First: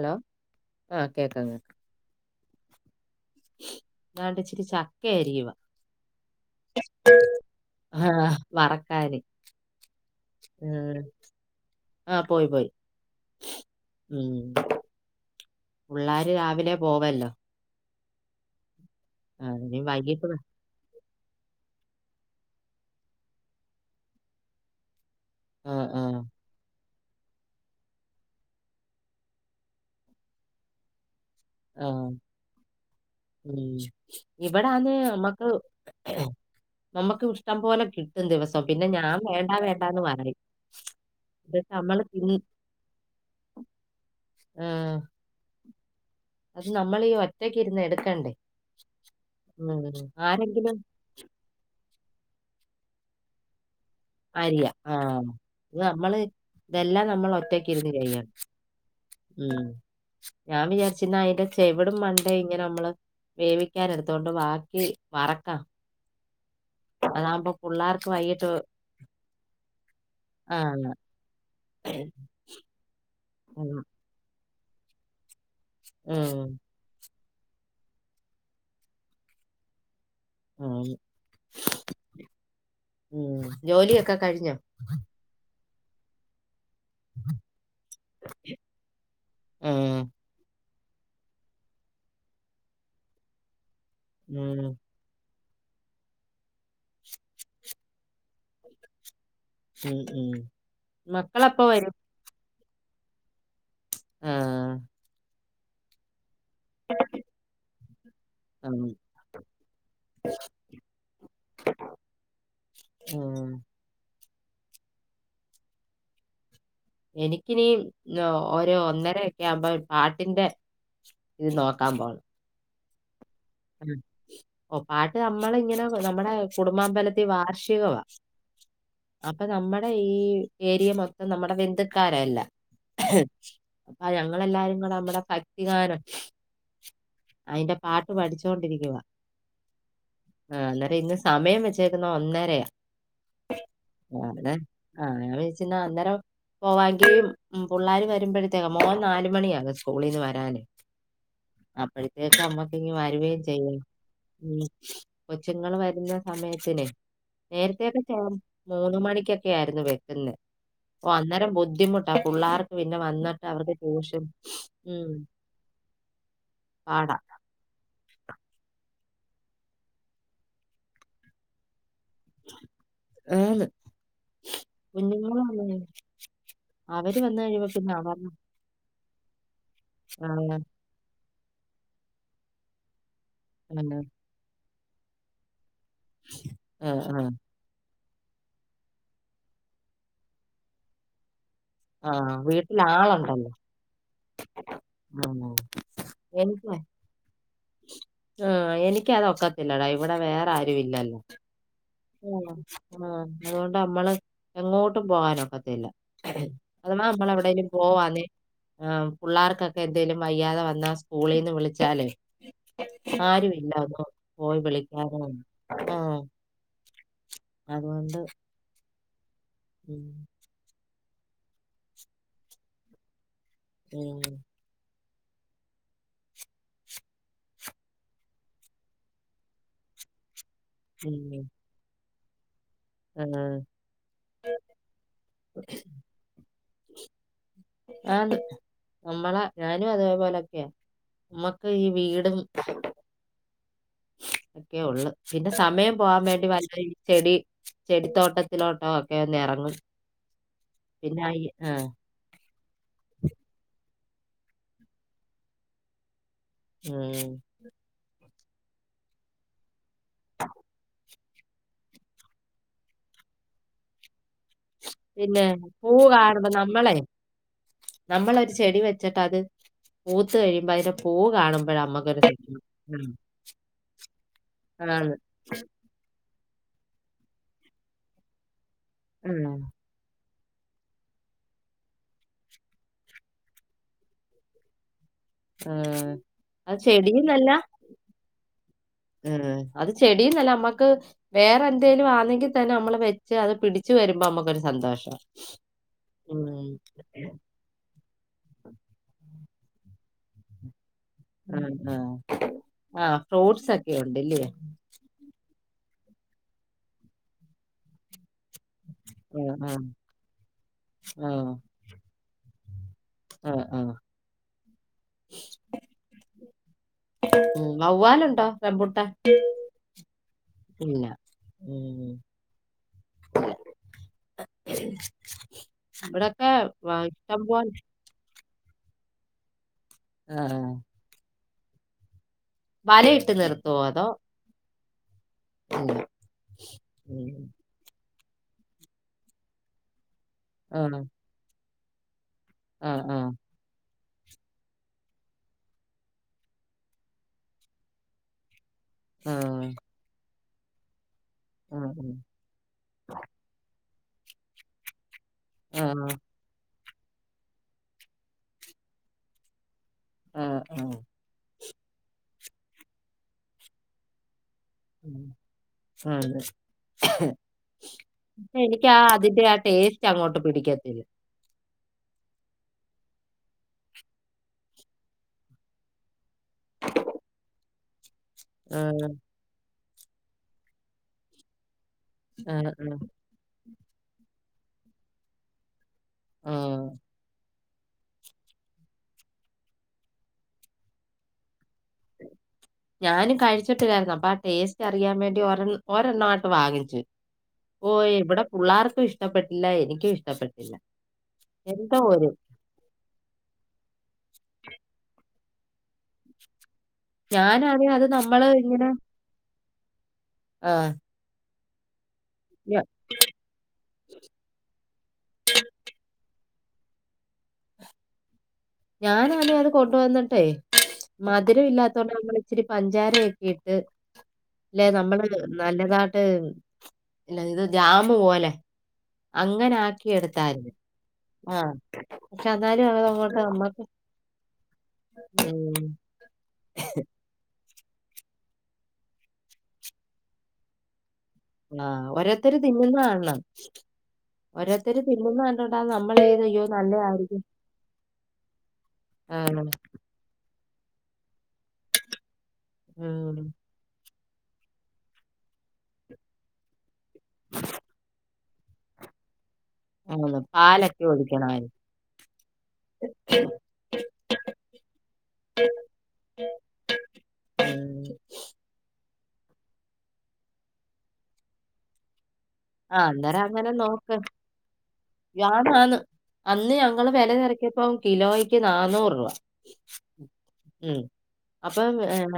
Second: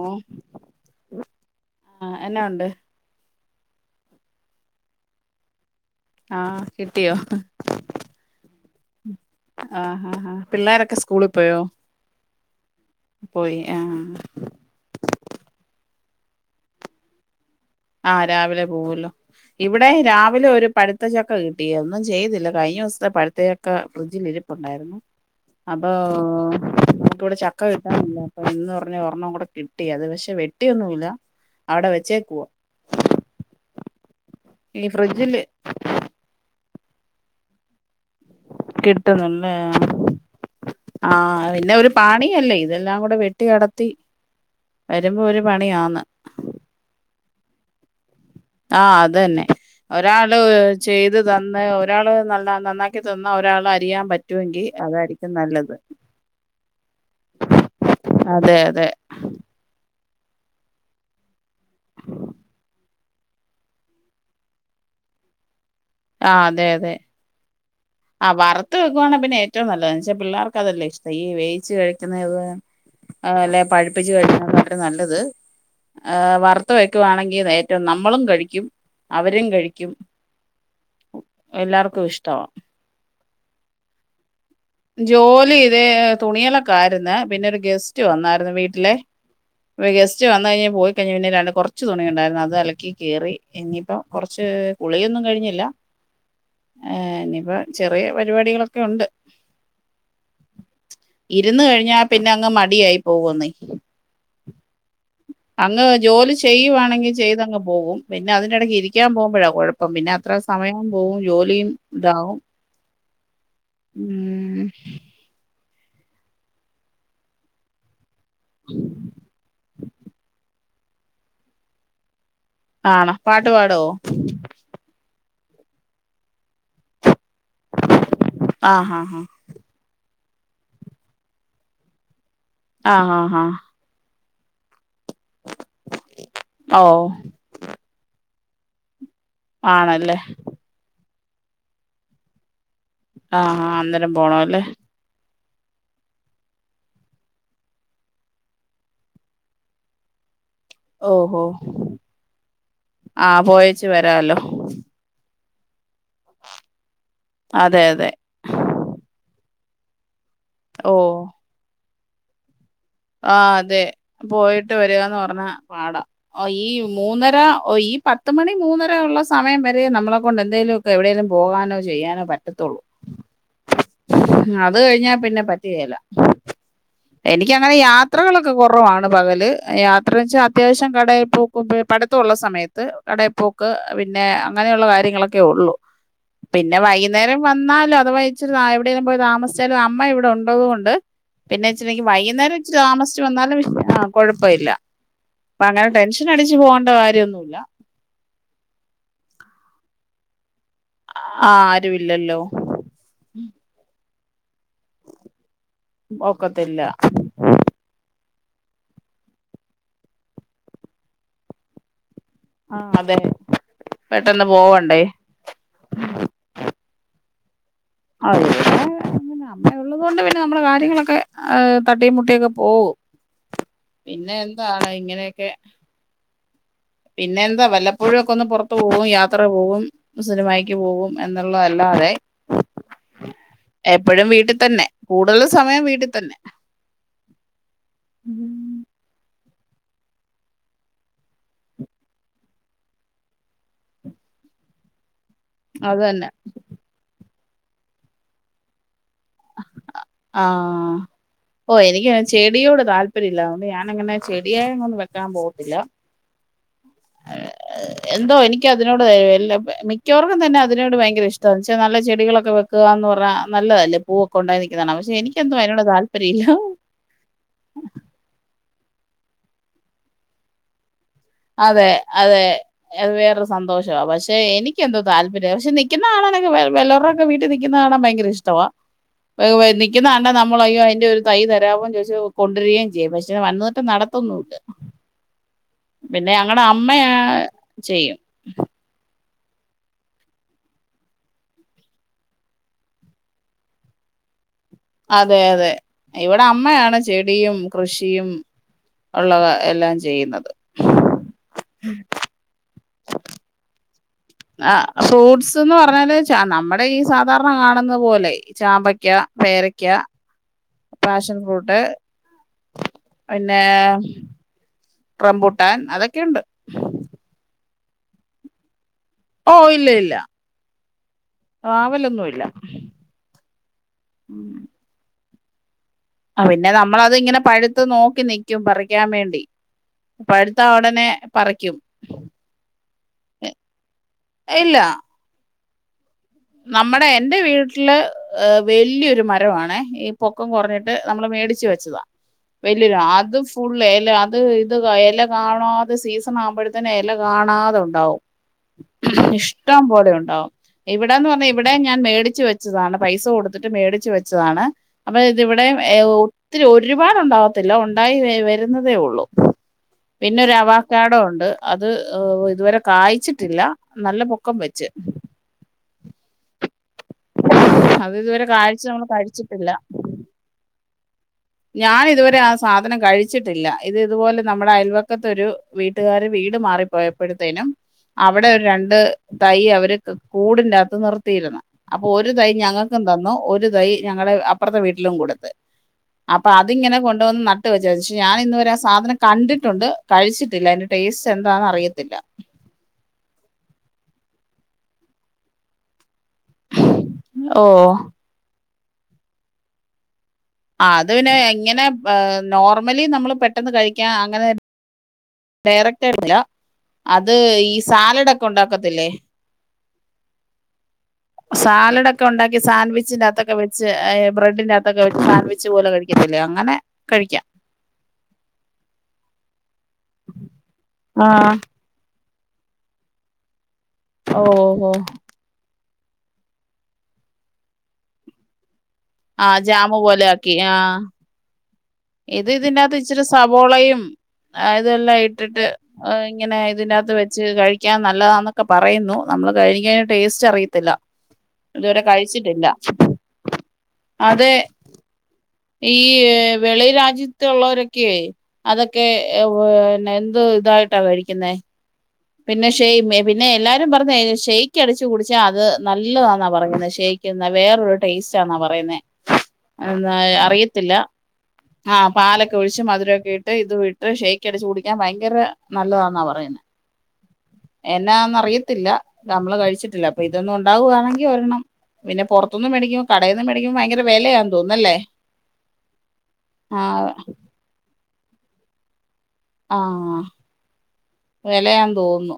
ഓ ആഹ് ആ എന്നാ ഉണ്ട്? ആ ണ്ട്ച്ചിരി ചക്ക അരിയുവ. ആ കിട്ടിയോ? ആഹ് വറക്കാന്. ആ ആ ആ പിള്ളേരൊക്കെ ഉം സ്കൂളിൽ പോയോ? ആഹ് പോയി പോയി. പോയി ആ. ഉം പുള്ളാര് രാവിലെ പോവല്ലോ. ആ രാവിലെ പോവല്ലോ. ആ, ഇനി ഇവിടെ വൈകിട്ട് വ രാവിലെ ഒരു പഠി ത്ത ചക്ക കിട്ടി ഒന്നും ചെയ്തില്ല കഴിഞ്ഞോസ്ത്തെ പഴുത്ത ചക്ക ഫ്രിഡ്ജിൽ ഇരിപ്പുണ്ടായിരുന്നു. ആഹ് അപ്പോ ആഹ് ഇപ്പോ ഇവിടെ ചക്ക കിട്ടാനില്ല അപ്പം എന്ന് പറഞ്ഞ് ഒരെണ്ണം കൂടെ കിട്ടി. അത് പക്ഷെ വെട്ടിയൊന്നുമില്ല. അവിടെ ആഹ് വെച്ചേക്കുവാ. ഉം ഈ ഇവിടാന്നെ ഫ്രിഡ്ജില് നമ്മക്ക് നമ്മക്ക് ഇഷ്ടം പോലെ കിട് കിട്ടുന്നുല്ലേ പറയും ആ എന്നിട്ട് പിന്നെ ഒരു നമ്മള് തിന്ന് പാണിയല്ലേ ഇതെല്ലാം കൂടെ വെട്ടി അടത്തി ആഹ് വരുമ്പോ ഒരു പണിയാന്ന്. അത് നമ്മളീ ഒറ്റക്കിര്ന്ന് എടുക്കണ്ടേ? ആ അതെന്നേ ഉം ഒരാള് ആരെങ്കിലും ചെയ്ത് തന്നെ ഒരാള് നല്ല നന്നാക്കി തന്ന ഒരാൾ അര് അരിയാം. ആ ഇത് നമ്മള് ഇതെല്ലാ നമ്മൾ ഒറ്റയ്ക്കിര്ന്ന് ചെയ്യണം അതെ അതെ ഉം. ഞാൻ വിചാരിച്ച്ന്നാ അയ്ൻ്റെ ചെവിടും മണ്ടയും ഇങ്ങനെ നമ്മള് വേവിക്കാൻ എടുത്തൊണ്ട് ബാക്കി വറക്കാം. ആ അതെ അതെ. അതാകുമ്പോ പിള്ളേർക്ക് ആഹ് വൈകിട്ട് വറുത്തു വെക്കുവാണെ പിന്നെ ഏറ്റവും നല്ലത. എന്ന് വെച്ചാ പിള്ളേർക്ക് ആ അതല്ലേ ഇഷ്ടം ഈ വേവിച്ച് കഴിക്കുന്നത് അല്ലെ ഉം, പഴിപ്പിച്ച് കഴിക്കുന്ന നല്ലത് ആ ഉം, വറുത് വെക്കുവാണെങ്കി നേറ്റവും നമ്മളും കഴിക്കും അവരും കഴിക്കും. ഉം, എല്ലാർക്കും ഇഷ്ടമാണ് ഉം ജോലിയൊക്കെ കഴിഞ്ഞോ ജോലി ദേ തുണിയൊക്കെ പിന്നെ ഒരു ഗസ്റ്റ് വന്നായിരുന്നു വീട്ടിലെ ഉം, ഗസ്റ്റ് വന്ന കഴിഞ്ഞഞ് പോയി പിന്നെ രണ്ട് കുറച്ച് തുണിുണ്ടായിരുന്നു അത് അലക്കി കേറി ഇനി ഇ കുറച്ച് ഉം, കുളിയൊന്നും കഴിഞി ല്ല ഇനിയിപ്പോ ചെറിയ പരിപാടികളൊക്കെ ഉണ്ട് ഉം ഉം മക്കളപ്പ ഇരുന്ന് വരും കഴിഞ്ഞാൽ [unintelligible] ആഹ അങ്ങ് ജോലി ചെയ്യുവാണെങ്കിൽ ചെയ്തങ്ങ് പോകും പിന്നെ അതിന്റെ ഇടയ്ക്ക് ഉം, ഇരിക്കാൻ പോകുമ്പോഴാ കുഴപ്പം പിന്നെ അത്ര സമയം പോവും ജോലിയും ഇതാവും ഉം. ഉം എനിക്കിനീ ഒരു ഒന്നര ഒക്കെ ആകുമ്പോ പാട്ടിന്റെ ഇത് നോക്കാമ്പോൾ ആണോ പാട്ട് പാടുമോ ഓ പാട്ട് നമ്മളിങ്ങനെ നമ്മുടെ കുടുംബാബലത്തി അ വാർഷികമാ ആ ഹാ ഹാ അപ്പൊ നമ്മുടെ ഈ ഏരിയ മൊത്തം നമ്മുടെ ബന്ധുക്കാരല്ലാ ആ ഹാ ഹാ പറയ [unintelligible] ഭക്തിഗാനം ഓ അതിന്റെ പാട്ട പഠിച്ചോൊണ്ടിരിക്കുവ ആണല്ലേ സമയം വെച്ചേക്കുന്ന ഒന്നരയാ ആഹ ആ അന്നേരം പോണ അല്ലേ പിന്ന അന്നേരം പോവാെങ്ക പിള്ളേർ വരുമ്പോഴത്തേക്ക മോൻ നാല് മണിയാ കും സ്കൂളിൽ നിന്ന് വരാാന് ഓഹോ ആ വരുവേം ചെയ്യുല്ലോ പോയേച്ച് വരാമല്ലോ കൊച്ചുങ്ങള് വരുന്ന സമയത്തിനേ അതെ നേരത്തെയൊക്കെ അതെ [unintelligible] മൂന്ന് മണക്ക്റ ക്കെ ആരുന്നു വെക്കു ഓ അന്നേരം ബുദ്ധി ആ പുള്ളാ ആ അതെ പോയിട്ട് ഉം വരികാന്ന് പറഞ്ഞാ പാടാ ഒ ഈ പാടാ മൂന്നര ഓ ഈ പത്തു മണി മൂന്നര സമയം വരെം നമ്മളെ കൊണ്ട് എന്തേലുവൊക്കെ എവിടേലും പോകാനോ ചെയ്യാനോ പറ്റത്തൊള്ളൂ ആന്ന് അത് കഴിഞ്ഞാ പിന്നെ കുഞ്ഞുങ്ങളാണ് പറ്റുകേല അവര് വന്നു കഴിയുമ്പോ എനികാ പിന്നെ അവർ യാത്രകളൊക്കെ കുറ പ്പ് ആണ് പകല് ആ, യാത്രെവെച്ചാ അത്യാവശ്യം കടേ പോം മ്പേ പഠുത്തവൊള്ള സമയത്ത് കടേപ്പോക്ക് ആ, പിന്നെ അങ്ങനെയൊള്ള കാര്യങ്ങളൊക്കെ ഒള്ളൂ പിന്നെ ആ, വയ്യുന്നേരം വന്നാലോ അഥവാ ഇച്ചിരി ആ എവിടേലും പോയി താമസിച്ചാലും അമ്മ ഇവിടെ ഉണ്ടതു കൊണ്ട് പിന്നെ അച്ഛമ്മക്ക് ആ, ആ. വയ്യുന്നരം താമിസിച്ച് വീട്ടിലാളുണ്ടല്ലോ വന്നാലും വി കൊഴപ്പവില്ല ആ. അപ്പൊ അങ്ങനെ ടെൻഷൻ അടിച്ച് എനിക്ക് പോവണ്ട കാര്യവൊന്നുവില്ല ആ എനിക്കതൊക്കത്തില്ലടാ ഇവിടെ വേറാരു വില്ലല്ലോ ആ ആരും ഇല്ലല്ലോ ആ അതൊണ്ട് അമ്മള് എങ്ങോട്ടും പോകാനൊക്കത്തില്ല ഒക്കത്തില്ല അഥവാ നമ്മളെവിടേലും പോവാന്നെ ആ പുള്ളാർക്കൊക്കെ എന്തേലും വയ്യാതെ വന്നാ സ്കൂളീന്ന് വിളിച്ചാലേ ആ അതെ ആരുവില്ല ഒന്നു പെട്ടെന്ന് പോയി പോവണ്ടേ വിളിക്കാനും ഒന്നും ആ അതുകൊണ്ട് അ ഇവിടെ പിന്നെ അമ്മ ഉം, ഉള്ളത് കൊണ്ട് പിന്നെ നമ്മടെ കാര്യങ്ങളൊക്കെ ആഹ് തട്ടിം മുട്ടിയൊക്കെ പോവും പിന്നെ ഉം, എന്താണ് ഇങ്ങനെ ക്കെ പിന്നെ എന്താ വല്ലപ്പോഴുംക്കെ ഒന്ന് പുറത്ത്പോവും യാത്ര പോവും സിനിമയ് ക്ക് പോവും ഉം, എന്നുള്ളതല്ലാതെ ആ. എപ്പഴും വീട്ടിത്തന്നെ കൂടുതല് സമയം വീട്ടിത്തന്നെ ആണ്ട് നമ്മളെ ഞാനും അതേപോലെക്കയാ മ്മക്ക് ഈ വീടും ഒക്കെയുള്ളൂ പിന്നെ സമയം അത് പോവാൻ തന്നെ വേണ്ടി വല്ല ഈ ചെടി ചെടിത്തോട്ടത്തിലോട്ടൊ ക്കെല്ലെ എറങ്ങും ആ പിന്നെ ഈ ആ ഓ എനിക്ക് ചെടിയോട് താല്പര്യല്ലാല്ലേ ഞാനങ്ങനെ ചെടിയായൊന്നും വെക്കാൻ പോവത്തില്ല ഉം ക്കതിനോട് ഏ എല്ലും മിക്കവാറും തന്നെ അതിനോട് ഭയങ്കര ഇഷ്ടവാ ന്ന്ച്ചാ നല്ല ചെടികളൊക്കെ വെക്കുവാന്ന് പറഞ്ഞാ ആ നല്ലതല്ലേ പൂ പിന്നെ പൂ കാണുന്ന നമ്മളെ നമ്മളൊരു ചെടി വെ ച്ചിട്ട് അത് പൂത്ത് കഴിയുമ്പോ അയിന്റെ അതെ അതെ ഉം. അഹ് വേറൊരു സന്തോഷവാ പക്ഷെ എനിക്കന്തോ ആണ്. താല്പര്യ പക്ഷെ നിക്കിന്ന കാണാനായ് യ്യോ വ വല്ലോരുടെക്കെ വീട്ടിൽ നിക്കിന്ന കാണാ ഭയങ്കര ഇഷ്ടവാ ഉം. [unintelligible] നിക്കിന്നകണ്ടാ ന മ്മളയ്യോ അയിന്റെ ഒരു തൈ തരാവോ ചോയിച്ച് കൊണ്ടുവരേയും ചെയ്യും പക്ഷെ വന്ന്ട്ട് നടത്തൊന്നുംല്ല പിന്നെ അങ്ങടെ അത് അമ്മയാ ചെടിയെന്നല്ല ചെയ്യും ഉം അത് ചെടീന്നല്ല നമ്മക്ക് വേറെന്തേലും ആണെങ്കിൽ തന്നെ നമ്മള് വെച്ച് അത് പിടിച്ച് വരുമ്പോ മ്മക്കൊര് അതെ അതെ ഇവിടെ അമ്മയാണ് ചെടിയും കൃഷിയും ഒള്ളത് എല്ലാം ചെയ്യുന്നത് ഉം ആഹ് ആഹ് ഫ്രൂട്ട്സ് ഒക്കെ ഉണ്ടല്ലേ? ആ ഫ്രൂട്ട്സ് ത്ത്ന്ന് പറഞ്ഞാല് ച ആ നമ്മടെ ഈ സാധാരണ കാണുന്നപോലെ ചാമ്പയ്ക്ക, ആ ആ പേരക്ക, ആ പാഷൻ ഫ്രൂട്ട് ആ പിന്നെ ആ റംമ്പുട്ടാൻ അതൊക്കെയുണ്ട് ഉം വവ്വാലുണ്ടോ റമ്പുട്ടാ ഓ ഇല്ല ഇല്ല ഉം. വാവലൊന്നുയില്ല ആ ഇവിടൊക്കെ പിന്നെ വ- നമ്മളത്ങ്ങനെ ഇഷ്ടം പോലെ പഴുത്ത് നോക്കി നി ക്ക്യും പറിയ്ക്കാൻ വേണ്ടി ആ പഴുത്താ ഒടനെ പറക്ക്യും വലയിട്ട് നിർത്തുവോ അതോ [inaudible] നമ്മടെ ഉം. എന്റെ വീട്ടില് വല്യ ഒരുമരവാണേ ഇ പൊക്കം ആ കുറഞ്ഞിട്ട് നമ്മള് മേടിച്ച് വെച്ച് ച്ചിതാ ആ വല്യൊര ആ ആ അത് ഫുൾ എ ല്ല അത് ഇത് ക എല കാണാതെ സീസൺ ആവുമ്പോഴ്ത്തേന് എല കാണാതെ ഉണ്ടാവും ആ ഇഷ്ടം പോലെ ഉണ്ടാവും ഇവിട് വ്ടേന്ന് പറഞ്ഞാ ഇവിടെ ആ ഞാൻ മേടിച്ച് വച്ചതാണ് പൈസ കൊടുത്തിട്ട് മേടി ച്ച് വെച്ചതാണ് അപ്പം ഇതിവിടെ എ ഒത്തിരി ഒര് ഒരുപാടുണ്ടാവത്തില്ല ഉണ്ടായി വേരുന്നതേ ഒള്ളൂ ആ ആ പിന്നൊരു അവാക്കാടൊ ഉണ്ട് അത് ഇതുവരെ കായ്ച്ചിട്ടില്ല നല്ല പൊക്ക ക്കം വെച്ച് ഫാൻറ്റൈ അത് ഇതുവരെ കാഴ്ച എനിക്കാ നമ്മൾ അതിന്റെ ആ കഴിച്ചിട്ടില്ല ടേസ്റ്റ് അങ്ങോട്ട് പിടിക്കത്തില്ല ഞാനിതുവരെ ആ സാധനം കഴിച്ചിട്ടില്ല ഇത് ഇതുപോലെ നമ്മളെ അയൽവക്കത്തൊരു വീട്ടുകാര് വീട് ട് മാറിപ്പോയപ്പഴ്ത്തേനും അവിടൊരു ആ രണ്ട് തൈ അവര് ത് കൂടിന്റാത്ത് നിർത്തിയിരുന്ന അപ്പൊ ഒരു തൈ ആ ആ ഞങ്ങക്കും തന്നു ഒരു തൈ ഞങ്ങടെ അപ്പ് അപ്പർത്തെ വീട്ടിലും കൊടുത്ത് അപ്പൊ ആ അതിങ്ങനെ കൊണ്ടോന്ന് നട് വിചാരിച്ചു ഞാനിന്ന് വരെ ആ സാധനം കണ്ടിട്ടുണ്ട് കഴിച്ചിട്ടില്ല അയിന്റെ ടേസ്റ്റ് എന്താന്ന് അറിയത്തില്ല ഞാനും കഴിച്ചിട്ടില്ലായിരുന്നു അപ്പൊ ആ ടേസ്റ്റ് അറിയാൻ വേണ്ടി ഒരെ ഒരെണ്ണം പ്പൊ വാങ്ങിച്ച് ഓ ഏവടെപ്പ് പുള്ളാർക്കും ഇഷ്ടപ്പെട്ടില്ല എനിക്കും ഇഷ് ആ അത് പിന്നെ എങ്ങെനെ പേ നോർമലി നമ്മള് പെട്ടെന്ന് കഴിക്ക്യാ അങ്ങനെ ഡയറക്ടായിട്ടില്ല അത് ഈ ഞാനാണെങ്കിൽ അത് സാലഡ് നമ്മൾ ഒക്കെ ഇങ്ങനെ ഉണ്ടാക്കത്തില്ലേ ആ സാലഡൊക്ക് ക്കെ ഉണ്ടാക്കി ഞ സാൻഡ്‌വിച്ചിന്റാത്തൊക്കൊ വെച്ച് ബ്രെഡിന്റാത്ത് [unintelligible] സാൻവിച്ച് പോലെ കഴിക്കത്തില്ലേ അങ്ങനെ കഴിക്കാം ഞാനാലും അത് കൊണ്ടുവന്നിട്ടെ ആഹ് മധുരം ഇല്ലാത്തത് കൊണ്ട് ഇത്തിരി പഞ്ചാരയൊക്കെ ഇട്ട് ഓ ല്ലെ ഓ നമ്മള് നല്ലതാണ് [unintelligible] ഇല്ല ഇത് ജാമ് പോലെ ആഹ് അങ്ങനെ ജാമു പോലെ ആക്കി എടുത്തായിരുന്നു ആ ആ ഇത് പക്ഷെ എന്നാലും ഇതിന്റകത്ത് ഇച്ചിരി അതങ്ങോട്ട് നമ്മക്ക് സവോളയും ഇതെല്ലാം ഇട്ടിട്ട് ഉം, ഇങ്ങനെ ഇതിനകത്ത് വെച്ച് കഴിക്ക കഴിക്കാൻ നല്ലതാന്നൊക്കെ പറയുന്നു നമ്മള് കഴിക്കാതെ ടേസ്റ്റ് അറിയത്തില്ല ആ ഇതുവരെ ഓരോരുത്തര് കഴിച്ചിട്ടില്ല തിന്നുന്ന കാണണം അത് ഓരോരുത്തര് തിന്നുന്ന കണ്ടോണ്ടാ ഈ നമ്മൾ ചെയ്ത് അയ്യോ വെളി നല്ലതായിരിക്കും രാജ്യത്തള്ളവരൊക്കെ അതൊക്കെ ആ, പിന്നെ എന്ത് [unintelligible] എന്ത് ഇതായിട് മേടിക്കുന്നേ പിന്നെ ഷൈയിം [unintelligible] ഉം, പിന്നെ എല്ലാരും പറഞ്ഞ [unintelligible] ഷെയ്ക്ക് അടിച്ച് കുടിച്ചാ അത് നല്ലതാന്നാ പറയുന്നത് ഷെയ്ക് വേറൊരു ടേസ്റ്റ് [unintelligible] പറയുന്നേ ആന്ന് അറിയത്തില്ല പാലൊക്കെ ഒഴിക്കണമായിരുന്നു ആഹപാലൊക്കെ ഒഴിച്ച് മധുരമൊക്കെ ഇട്ട് ഇത് ഇട്ട് ഷേക്ക് അടിച്ചു കുടിക്കാൻ ഭയങ്കര നല്ലതാന്നാ പറയുന്ന് ഉം. എന്നാത് അറിയത്തില്ല നമ്മള് കഴിച്ചിട്ടില്ല അപ്പൊ ഇതൊന്നും ഉണ്ടാവുകയാണെങ്കി ഒരെണ്ണം പിന്നെ പുറത്ത് ആ അന്നേരം അങ്ങനെ നോക്ക്. [unintelligible] തോന്നുന്നല്ലേ ആന് അന് ആ ഞങ്ങള് വില തിരക്കിയപ്പോ കിലോയ്ക്ക് നാഞ്ഞൂറ് രൂപ ആഹ ഉം വിലയാന്ന് തോന്നുന്നു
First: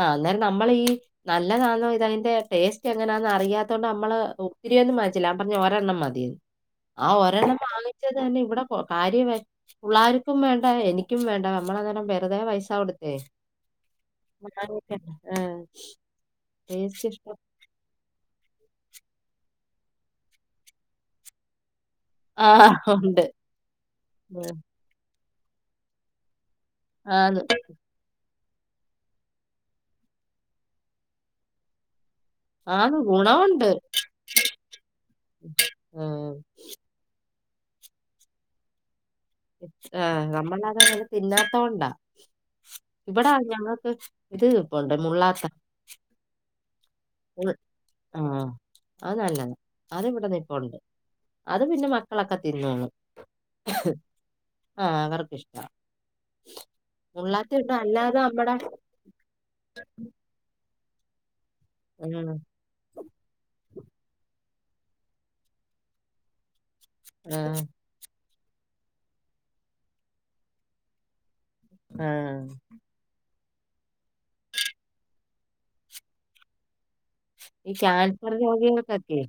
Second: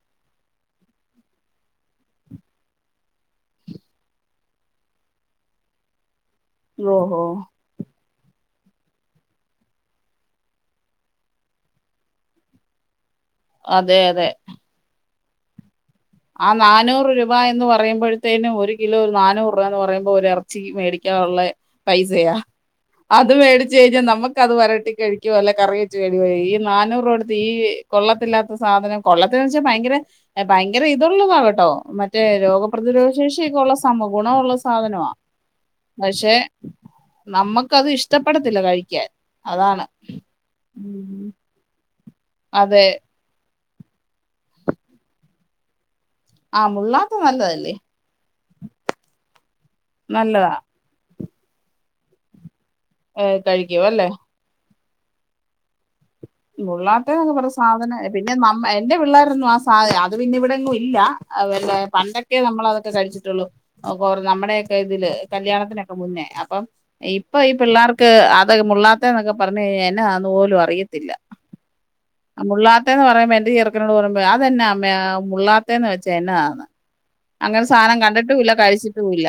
ആഹ അന്നേരം നമ്മൾ ഈ നല്ലതാന്നോ ഇതതിന്റെ ടേസ്റ്റ് എങ്ങനാ അറിയാത്തോണ്ട് നമ്മള് ഒത്തിരി ഒന്നും വാങ്ങിച്ചില്ല ഞാൻ പറഞ്ഞ് ഒരെണ്ണം മതിയെന്ന് ആ ഓഹോ ഒരെണ്ണം [unintelligible] [unintelligible] തന്നെ ഇവിടെ [unintelligible] പിള്ളാർക്കും വേണ്ട എനിക്കും വേണ്ട നമ്മളന്നേരം വെറുതെ പൈസ കൊടുത്തേ അതെ അതെ ആഹ ആ നാഞ്ഞൂറ് രൂപ എന്ന് പറയുമ്പോഴത്തേനും ഒരു കിലോ നാനൂറ് രൂപ എന്ന് പറയുമ്പോൾ ഒരു ഇറച്ചി മേടിക്കാനുള്ള പൈസയാ ആ ഉണ്ട് അത് മേടിച്ച് കഴിഞ്ഞാ നമുക്കത് ഉം. വരട്ടി കഴി ക്ക്‌ വല്ല കറിവെച്ചു [unintelligible] നാനൂറ് രൂപ കൊടുത്ത് ആന്ന് ഈ കൊള്ളത്തില്ലാത്ത സാധനം കൊള്ളത്തില്ലാന്ന് വെച്ചാ ഭയങ്കര ഭയങ്ക വേറെ ഇതൊള്ളതാ കേട്ടോ മറ്റ് മറ്റേ ആന്ന് രോഗപ്രതിരോധ ശേഷിയൊക്കെ ഗുണമുണ്ട് ഉള്ള സംഭ ഗുണമുള്ള സാധനമാ ഉം. പക്ഷെ നമ്മക്കത് ഇഷ്ടപ്പെടത്തില്ല കഴിക്കാൻ അതാണ് ആ നമ്മള് അതങ്ങനെ ഉം തിന്നാത്തോണ്ടാ അതെ ഇബടാ ഞങ്ങ ഇത് ഇരിപ്പുണ്ട് മുള്ളാത്ത ആഹ് മുള്ളാത്ത ഉം. നല്ലതല്ലേ ആ അത് നല്ലതാ അതിവിടെ നല്ലതാ നിപ്പോണ്ട് അത് പിന്നെ മക്കളൊക്കെ തി ഏ കഴിക്കുവല്ലോ ആഹ് അവർക്ക്‌ ഇഷ്ടാ മുള്ളാത്ത എന്ന് പറഞ്ഞ സാധന അല്ലാതെ പിന്നെ നമ്മടെ നമ്മഎന്റെ പിള്ളാരൊന്നും ആ സാധ അത് പിന്നെ ഇവിടെങ്ങും ഇൽ ഇല്ല അതെല്ലാ ഉം പണ്ടൊക്കെ നമ്മള് അതൊക്കെ കഴിച്ചിട്ടുള്ളൂ അതുപോലെ നമ്മടെ ഇതില് കല്യാണത്തിനൊക്കെ മുന്നേ അപ്പം ഇപ്പൊ ഈ ആഹ് പിള്ളാർക്ക് അത് ഇപ്പോ ഈ മുള്ളാത്തെന്നൊക്കെ പറഞ്ഞ് കഴിഞ്ഞാ എന്നതാന്ന് പോലും അറിയത്തില്ല ആഹ് മുള്ളാത്തെന്ന് പറയുമ്പോ ന്റെ ചെറുകനോട് പറുമ്പോ അതെന്നാ അമ്മേ മുള്ളാത്തേന്ന് വെച്ചാ എന്നതാന്ന് അങ്ങനെ ഈ സാധനം ക്യാൻസർ കണ്ടിട്ടുമില്ല രോഗികൾക്കൊക്കെ കഴിച്ചിട്ടുമില്ല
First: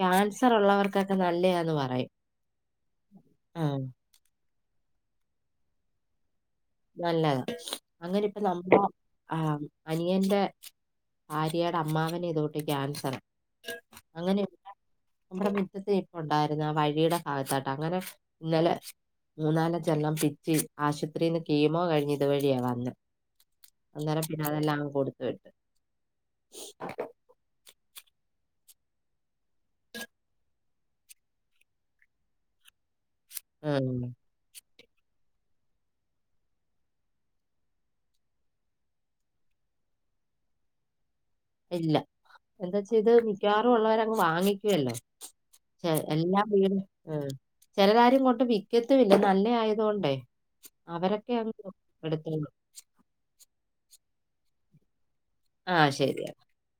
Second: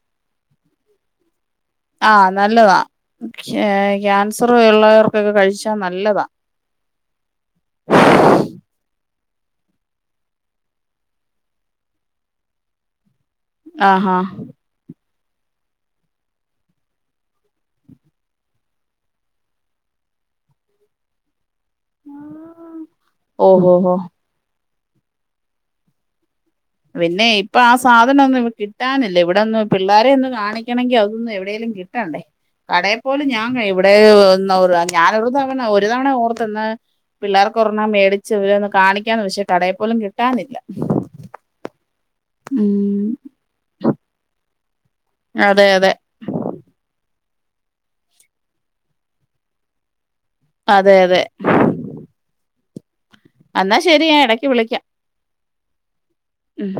ക്യാൻസർ ഉള്ളവർക്ക് ക്കൊക്കെ നല്ലയാ ആഹ് നല്ലതാ ഞാൻ ആഹ് [unintelligible] സർർ ഉള്ളവർക്കൊക്കെ കഴിച്ചാ നല്ലതാ നല്ലതാ അങ്ങനെ ഇപ്പ നമ്മുടെ ആ അനിയന്റെ ഭാര്യയുടെ അമ്മാവന് ഇതുകൂട്ട് ക്യാൻസറാ ആഹ് ഹാ അങ്ങനെ നമ്മുടെ മുറ്റത്ത് നിപ്പുണ്ടായിരുന്ന്ആ വഴിയുടെ ഭാഗത്തായിട്ട് അങ്ങനെ ഇന്നലെ മൂന്നാലാഞ്ചെണ്ണം പിച്ചി ആശുപത്രിന്ന് കീമോ കഴിഞ്ഞ് ഇത് വഴിയാ വന്നേ ഓഹോ ഹോ അന്നേരം പിന്നെ അതെല്ലാം കൊട്ത്ത് വിട്ട് പിന്നെ ഇപ്പൊ ആ സാധനം ഒന്നും കിട്ടാനില്ല ഇവിടൊന്നും പിള്ളാരെ യൊന്ന് കാണിക്കണെങ്കി അതൊന്നും എവിടെയേലും കിട്ടണ്ടേ കട എപ്പോളും ഞാൻ വേണം ഉം ഇവിടുന്നോരൽപ്പം ഞാനൊരു തവണ ഒരു തവണ ഓർത്തന്ന പിള്ളേർക്ക് ഒരെണ്ണം മേടിച്ച് ഇവരെ ഒന്ന് കാണിക്കാന്ന് വെച്ച കടയിൽ പോലും കിട്ടാനില്ല ഇല്ല എന്തച്ചാ ഉം ഇത് മിക്കവാറും ഉള്ളവരങ്ങ് വാങ്ങിക്കും. ക്കുവല്ലോ അതെ അതെ എല്ലാ വീടും ചെലരാരും ഇങ്ങോട്ട് വിക്കത്തുല്ല നല്ലയായത് കൊണ്ടേ അതെ അതെ അവരൊക്കെ എടുത്തോളും [inaudible] എന്നാ ശരി ഞാൻ ഇടക്ക് വിളിക്കാം ആഹ് ശെരി ഉം